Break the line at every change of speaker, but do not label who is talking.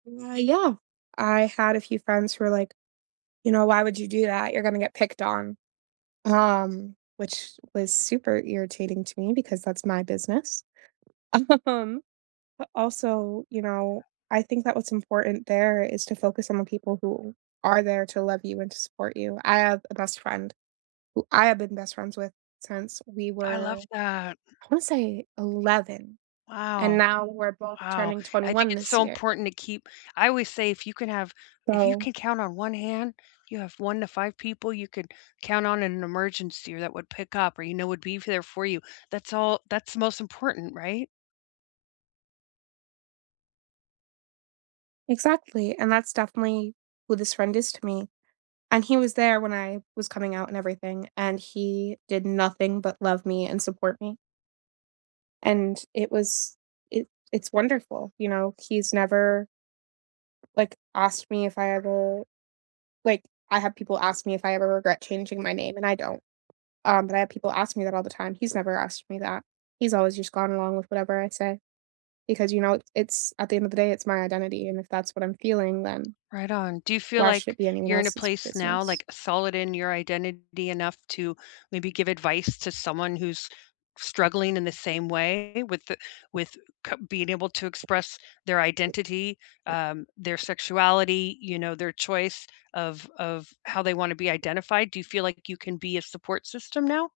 Uh, yeah. I had a few friends who were like, "You know, why would you do that? You're gonna get picked on." Um, which was super irritating to me because that's my business. Um, but also, you know, I think that what's important there is to focus on the people who are there to love you and to support you; I have a best friend who I have been best friends with since we
I love
were,
that.
I wanna say 11, and
Wow.
now we're both
Wow,
turning
I think
21
it's
this
so
year.
important to keep I always say, if you can have if you
So
can count on one hand, you have 1 to 5 people you can count on in an emergency or that would pick up or you know would be there for you, that's all that's the most important, right?
Exactly, and that's definitely who this friend is to me, and he was there when I was coming out and everything, and he did nothing but love me and support me. And it was it it's wonderful, you know? He's never, like, asked me if I ever like, I have people ask me if I ever regret changing my name, and I don't. Um, but I have people ask me that all the time, he's never asked me that; he's always just gone along with whatever I say because, you know, it's at the end of the day, it's my identity, and if that's what I'm feeling, then
Right on. Do you feel
why should
like
it be anyone
you're in a
else's
place now,
business?
like, solid in your identity enough to maybe give advice to someone who's struggling in the same way with the with c being able to express their identity, um, their sexuality, you know, their choice of of how they wanna be identified? Do you feel like you can be a support system now?